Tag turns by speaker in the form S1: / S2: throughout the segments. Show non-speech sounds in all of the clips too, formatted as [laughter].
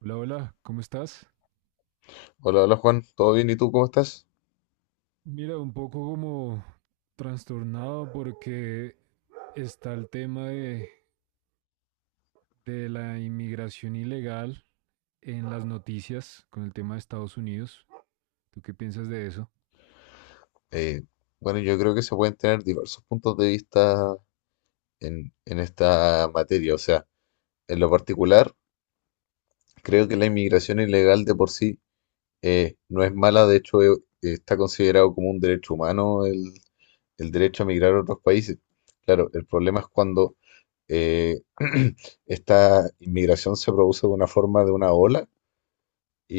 S1: Hola, hola, ¿cómo estás?
S2: Hola, hola Juan, ¿todo bien? ¿Y tú cómo estás?
S1: Mira, un poco como trastornado porque está el tema de la inmigración ilegal en las noticias con el tema de Estados Unidos. ¿Tú qué piensas de eso?
S2: Eh, bueno, yo creo que se pueden tener diversos puntos de vista en esta materia. O sea, en lo particular, creo que la inmigración ilegal de por sí no es mala. De hecho, está considerado como un derecho humano el derecho a migrar a otros países. Claro, el problema es cuando eh, [clears throat] esta inmigración se produce de una forma, de una ola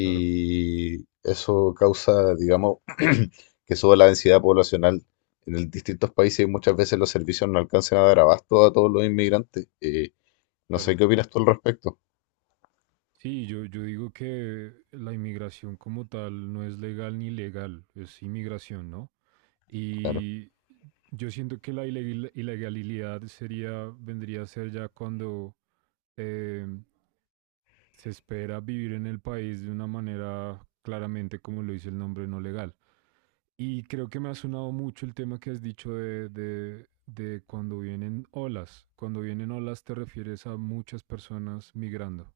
S1: Claro,
S2: eso causa, digamos, [clears throat] que suba la densidad poblacional. Distintos países y muchas veces los servicios no alcanzan a dar abasto a todos los inmigrantes. No sé
S1: claro.
S2: qué opinas tú al respecto.
S1: Sí, yo digo que la inmigración como tal no es legal ni ilegal, es inmigración, ¿no?
S2: Claro,
S1: Y yo siento que la ilegalidad sería, vendría a ser ya cuando eh, se espera vivir en el país de una manera claramente, como lo dice el nombre, no legal. Y creo que me ha sonado mucho el tema que has dicho de cuando vienen olas. Cuando vienen olas te refieres a muchas personas migrando.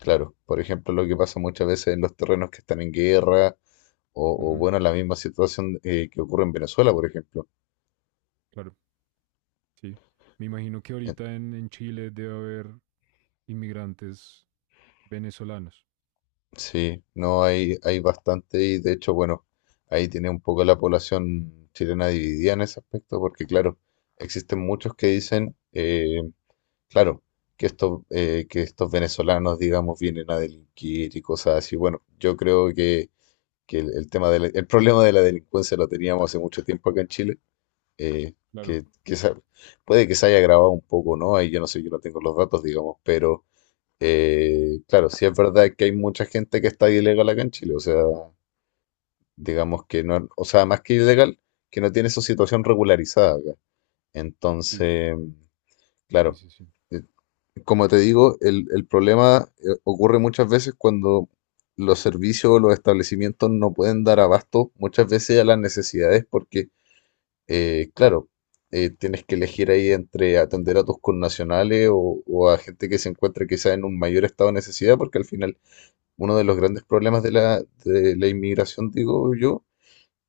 S2: claro. Por ejemplo, lo que pasa muchas veces en los terrenos que están en guerra
S1: Ujú,
S2: bueno, la misma situación que ocurre en Venezuela, por ejemplo.
S1: claro, sí. Me imagino que ahorita en Chile debe haber inmigrantes venezolanos.
S2: Sí, no hay bastante y de hecho, bueno, ahí tiene un poco la población chilena dividida en ese aspecto, porque claro, existen muchos que dicen, claro, que estos venezolanos, digamos, vienen a delinquir y cosas así. Bueno, yo creo que el tema de el problema de la delincuencia lo teníamos hace mucho tiempo acá en Chile, eh,
S1: Claro,
S2: que, que se- puede que se haya agravado un poco, ¿no? Ahí yo no sé, yo no tengo los datos, digamos, pero claro, sí es verdad que hay mucha gente que está ilegal acá en Chile, o sea, digamos que no, o sea, más que ilegal, que no tiene su situación regularizada acá.
S1: sí,
S2: Entonces,
S1: sí,
S2: claro,
S1: sí, sí.
S2: eh, como te digo, el problema ocurre muchas veces cuando los servicios o los establecimientos no pueden dar abasto muchas veces a las necesidades porque, claro, tienes que elegir ahí entre atender a tus connacionales o a gente que se encuentra quizás en un mayor estado de necesidad porque al final uno de los grandes problemas de la inmigración, digo yo,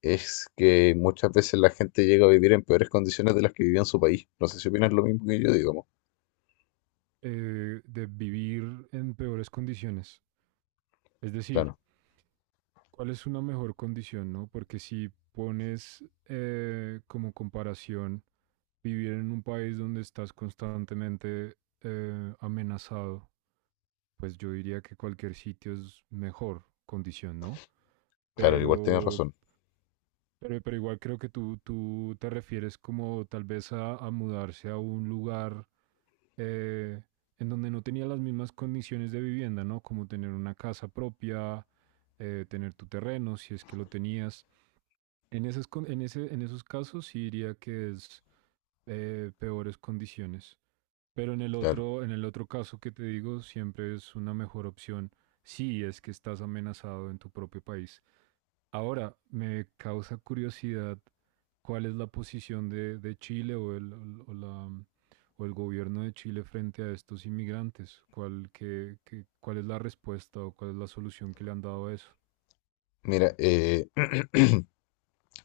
S2: es que muchas veces la gente llega a vivir en peores condiciones de las que vivía en su país. No sé si opinas lo mismo que yo, digamos.
S1: De vivir en peores condiciones. Es decir,
S2: Claro,
S1: ¿cuál es una mejor condición, no? Porque si pones como comparación vivir en un país donde estás constantemente amenazado, pues yo diría que cualquier sitio es mejor condición, ¿no?
S2: claro, igual tienes
S1: Pero,
S2: razón,
S1: pero igual creo que tú te refieres como tal vez a mudarse a un lugar eh, en donde no tenía las mismas condiciones de vivienda, ¿no? Como tener una casa propia, tener tu terreno, si es que lo tenías. En esas, con- en ese, en esos casos sí diría que es peores condiciones. Pero
S2: claro.
S1: en el otro caso que te digo, siempre es una mejor opción si es que estás amenazado en tu propio país. Ahora, me causa curiosidad cuál es la posición de Chile o o la- el gobierno de Chile frente a estos inmigrantes. ¿Cuál, cuál es la respuesta o cuál es la solución que le han dado a eso?
S2: Mira, [clears throat]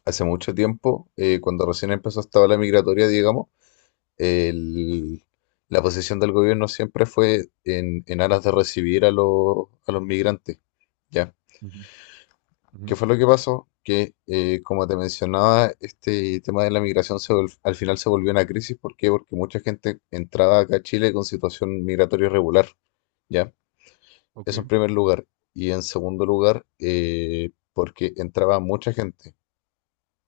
S2: hace mucho tiempo, cuando recién empezó esta ola migratoria, digamos, el- la posición del gobierno siempre fue en aras de recibir a los migrantes, ¿ya?
S1: Ujú, ujú.
S2: ¿Qué fue lo que pasó? Que, como te mencionaba, este tema de la migración al final se volvió una crisis. ¿Por qué? Porque mucha gente entraba acá a Chile con situación migratoria irregular, ¿ya?
S1: Ok,
S2: Eso en primer lugar. Y en segundo lugar, porque entraba mucha gente.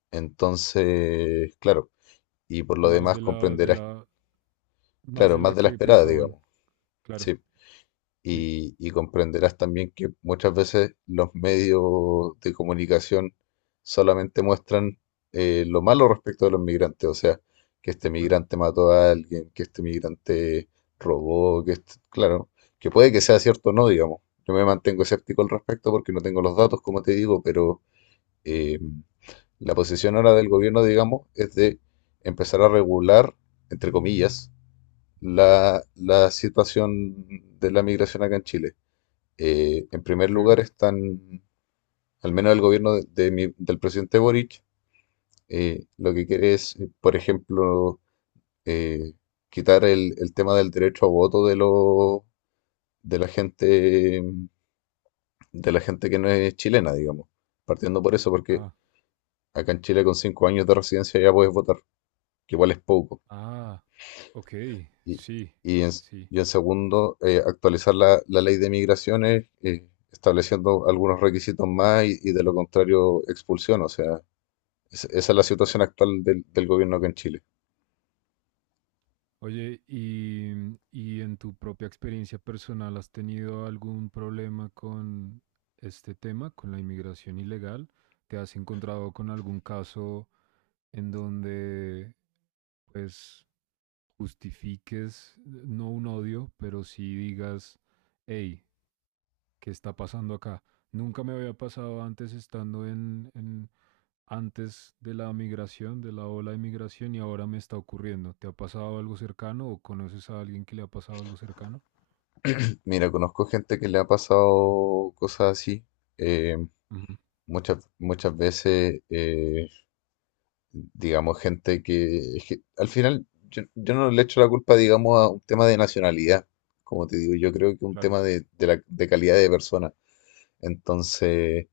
S2: Entonces, claro, y por lo
S1: más
S2: demás
S1: de la, de
S2: comprenderás,
S1: la, más
S2: claro,
S1: de
S2: más
S1: la
S2: de la
S1: que
S2: esperada,
S1: pensaban.
S2: digamos.
S1: Claro,
S2: Sí.
S1: sí,
S2: Y comprenderás también que muchas veces los medios de comunicación solamente muestran lo malo respecto de los migrantes, o sea, que este
S1: claro.
S2: migrante mató a alguien, que este migrante robó, claro, que puede que sea cierto o no, digamos. Yo me mantengo escéptico al respecto porque no tengo los datos, como te digo, pero eh, la posición ahora del gobierno, digamos, es de empezar a regular, entre comillas, la situación de la migración acá en Chile. En primer
S1: Ok.
S2: lugar están, al menos el gobierno del presidente Boric, lo que quiere es, por ejemplo, eh, quitar el tema del derecho a voto de la gente, de la gente que no es chilena, digamos. Partiendo por eso, porque
S1: Ah,
S2: acá en Chile con 5 años de residencia ya puedes votar, que igual es poco.
S1: ah, ok,
S2: Y,
S1: sí,
S2: y en,
S1: sí.
S2: y en segundo, actualizar la ley de migraciones, estableciendo algunos requisitos más y de lo contrario expulsión, o sea. Esa es la situación actual del gobierno acá en Chile.
S1: Oye, y en tu propia experiencia personal, ¿has tenido algún problema con este tema, con la inmigración ilegal? ¿Te has encontrado con algún caso en donde, pues, justifiques, no un odio, pero sí digas, hey, ¿qué está pasando acá? Nunca me había pasado antes estando antes de la migración, de la ola de migración, y ahora me está ocurriendo. ¿Te ha pasado algo cercano o conoces a alguien que le ha pasado algo cercano?
S2: Mira, conozco gente que le ha pasado cosas así. eh,
S1: Ujú,
S2: muchas veces, digamos, gente que, es que al final yo no le echo la culpa, digamos, a un tema de nacionalidad. Como te digo, yo creo que un
S1: claro,
S2: tema de calidad de persona. Entonces,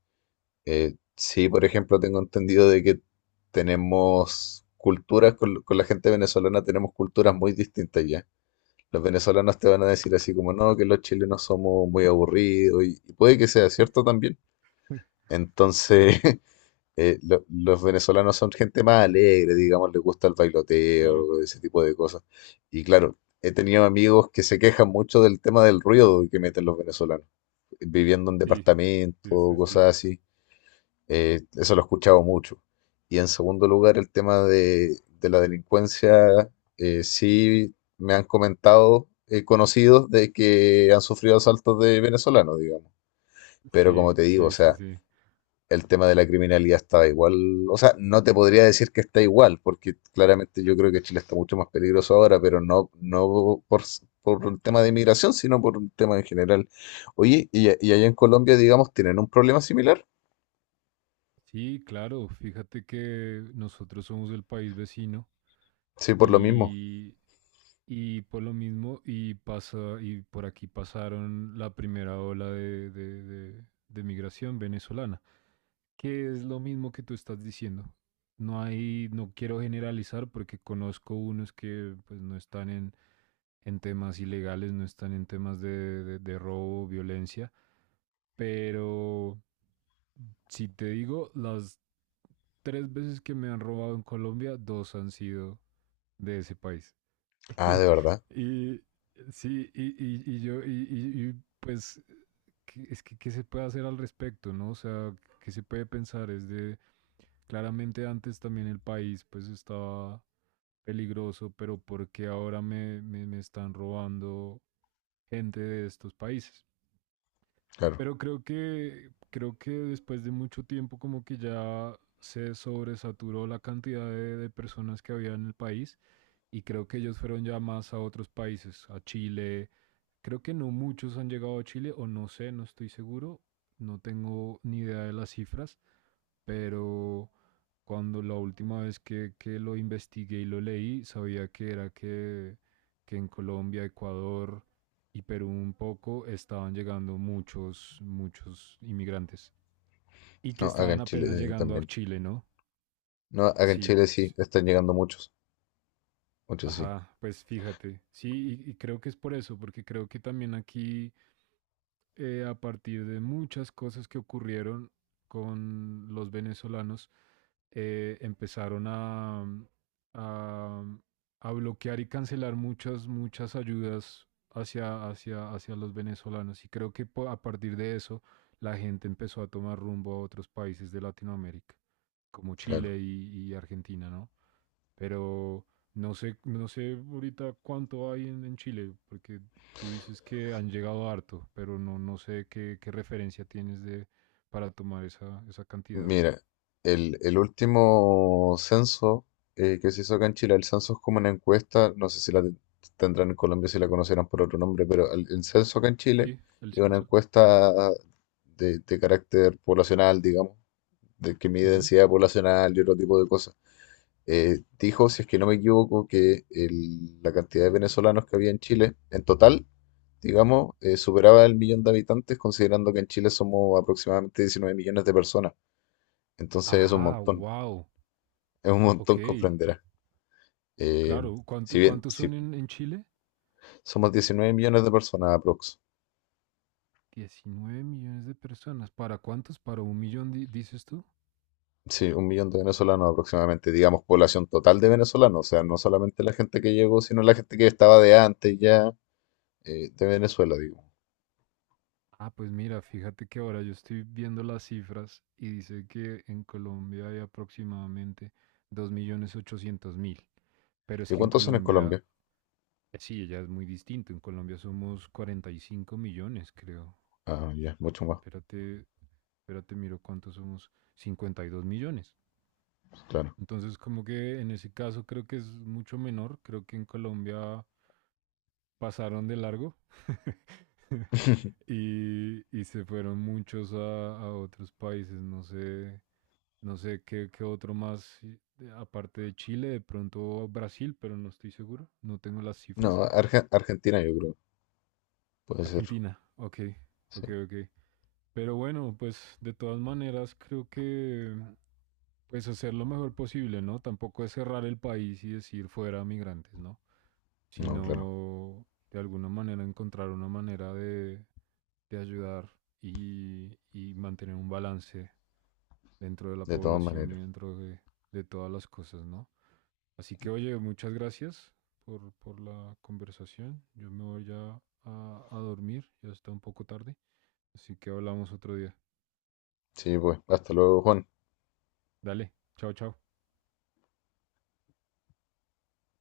S2: sí, por ejemplo, tengo entendido de que tenemos culturas, con la gente venezolana tenemos culturas muy distintas ya. Los venezolanos te van a decir así como, no, que los chilenos somos muy aburridos y puede que sea cierto también. Entonces, [laughs] los venezolanos son gente más alegre, digamos, les gusta el
S1: claro.
S2: bailoteo, ese tipo de cosas. Y claro, he tenido amigos que se quejan mucho del tema del ruido que meten los venezolanos, viviendo en
S1: Sí,
S2: departamentos,
S1: sí, sí,
S2: cosas
S1: sí.
S2: así. Eso lo he escuchado mucho. Y en segundo lugar, el tema de la delincuencia, sí me han comentado conocidos de que han sufrido asaltos de venezolanos, digamos. Pero
S1: Sí,
S2: como te digo, o
S1: sí, sí,
S2: sea,
S1: sí.
S2: el tema de la criminalidad está igual, o sea, no te podría decir que está igual, porque claramente yo creo que Chile está mucho más peligroso ahora, pero no, no por un tema de inmigración, sino por un tema en general. Oye, y allá en Colombia, digamos, tienen un problema similar.
S1: Sí, claro. Fíjate que nosotros somos del país vecino.
S2: Sí, por lo mismo.
S1: Y, y por lo mismo, y por aquí pasaron la primera ola de migración venezolana, que es lo mismo que tú estás diciendo. No hay, no quiero generalizar porque conozco unos que pues no están en temas ilegales, no están en temas de robo, violencia, pero si te digo, las tres veces que me han robado en Colombia, dos han sido de ese país.
S2: Ah, ¿de verdad?
S1: Y sí, y yo, y, pues, ¿qué se puede hacer al respecto, no? O sea, ¿qué se puede pensar? Es de, claramente antes también el país, pues, estaba peligroso, pero ¿por qué ahora me están robando gente de estos países?
S2: Claro.
S1: Pero creo que después de mucho tiempo como que ya se sobresaturó la cantidad de personas que había en el país y creo que ellos fueron ya más a otros países, a Chile. Creo que no muchos han llegado a Chile o no sé, no estoy seguro, no tengo ni idea de las cifras, pero cuando la última vez que lo investigué y lo leí, sabía que era que en Colombia, Ecuador y Perú un poco estaban llegando muchos, muchos inmigrantes. Y que
S2: No, acá
S1: estaban
S2: en Chile
S1: apenas llegando a
S2: también.
S1: Chile, ¿no?
S2: No, acá en
S1: Sí.
S2: Chile sí, están llegando muchos. Muchos sí,
S1: Ajá, pues fíjate. Sí, y creo que es por eso, porque creo que también aquí a partir de muchas cosas que ocurrieron con los venezolanos, empezaron a, mm, a bloquear y cancelar muchas, muchas ayudas hacia los venezolanos. Y creo que a partir de eso la gente empezó a tomar rumbo a otros países de Latinoamérica, como
S2: claro.
S1: Chile y Argentina, ¿no? Pero no sé, no sé ahorita cuánto hay en Chile, porque tú dices que han llegado harto, pero no, no sé qué referencia tienes de para tomar esa cantidad.
S2: Mira, el último censo que se hizo acá en Chile, el censo es como una encuesta, no sé si la tendrán en Colombia, si la conocerán por otro nombre, pero el censo acá en Chile
S1: Sí, el
S2: es una
S1: censo, sí.
S2: encuesta de carácter poblacional, digamos, de que mide
S1: Ujú.
S2: densidad poblacional y otro tipo de cosas. Dijo, si es que no me equivoco, que la cantidad de venezolanos que había en Chile en total, digamos, superaba el millón de habitantes, considerando que en Chile somos aproximadamente 19 millones de personas. Entonces
S1: Ajá, wow.
S2: es un
S1: Ok,
S2: montón, comprenderás. Eh,
S1: claro.
S2: si bien
S1: ¿Cuántos son
S2: si
S1: en Chile?
S2: somos 19 millones de personas aprox.
S1: 19 millones de personas. ¿Para cuántos? ¿Para un millón dices tú?
S2: Sí, 1 millón de venezolanos aproximadamente, digamos, población total de venezolanos, o sea, no solamente la gente que llegó, sino la gente que estaba de antes ya de Venezuela, digo.
S1: Ah, pues mira, fíjate que ahora yo estoy viendo las cifras y dice que en Colombia hay aproximadamente 2.800.000. Pero es
S2: ¿Y
S1: que en
S2: cuántos son en
S1: Colombia,
S2: Colombia?
S1: sí, ya es muy distinto. En Colombia somos 45 millones, creo.
S2: Ah, ya, mucho más.
S1: Espérate, espérate, miro cuántos somos. 52 millones.
S2: Claro.
S1: Entonces, como que en ese caso creo que es mucho menor. Creo que en Colombia pasaron de largo [laughs] y se fueron muchos a otros países, no sé, no sé qué, qué otro más, aparte de Chile, de pronto Brasil, pero no estoy seguro, no tengo las cifras.
S2: No, Argentina yo creo. Puede ser.
S1: Argentina, ok,
S2: Sí.
S1: ok, ok. Pero bueno, pues de todas maneras creo que pues hacer lo mejor posible, ¿no? Tampoco es cerrar el país y decir fuera migrantes, ¿no?
S2: No, claro.
S1: Sino de alguna manera encontrar una manera de ayudar y mantener un balance dentro de la
S2: De todas
S1: población y
S2: maneras.
S1: dentro de todas las cosas, ¿no? Así que, oye, muchas gracias por la conversación. Yo me voy ya a dormir, ya está un poco tarde, así que hablamos otro día.
S2: Sí, pues. Hasta luego, Juan.
S1: Dale, chao, chao.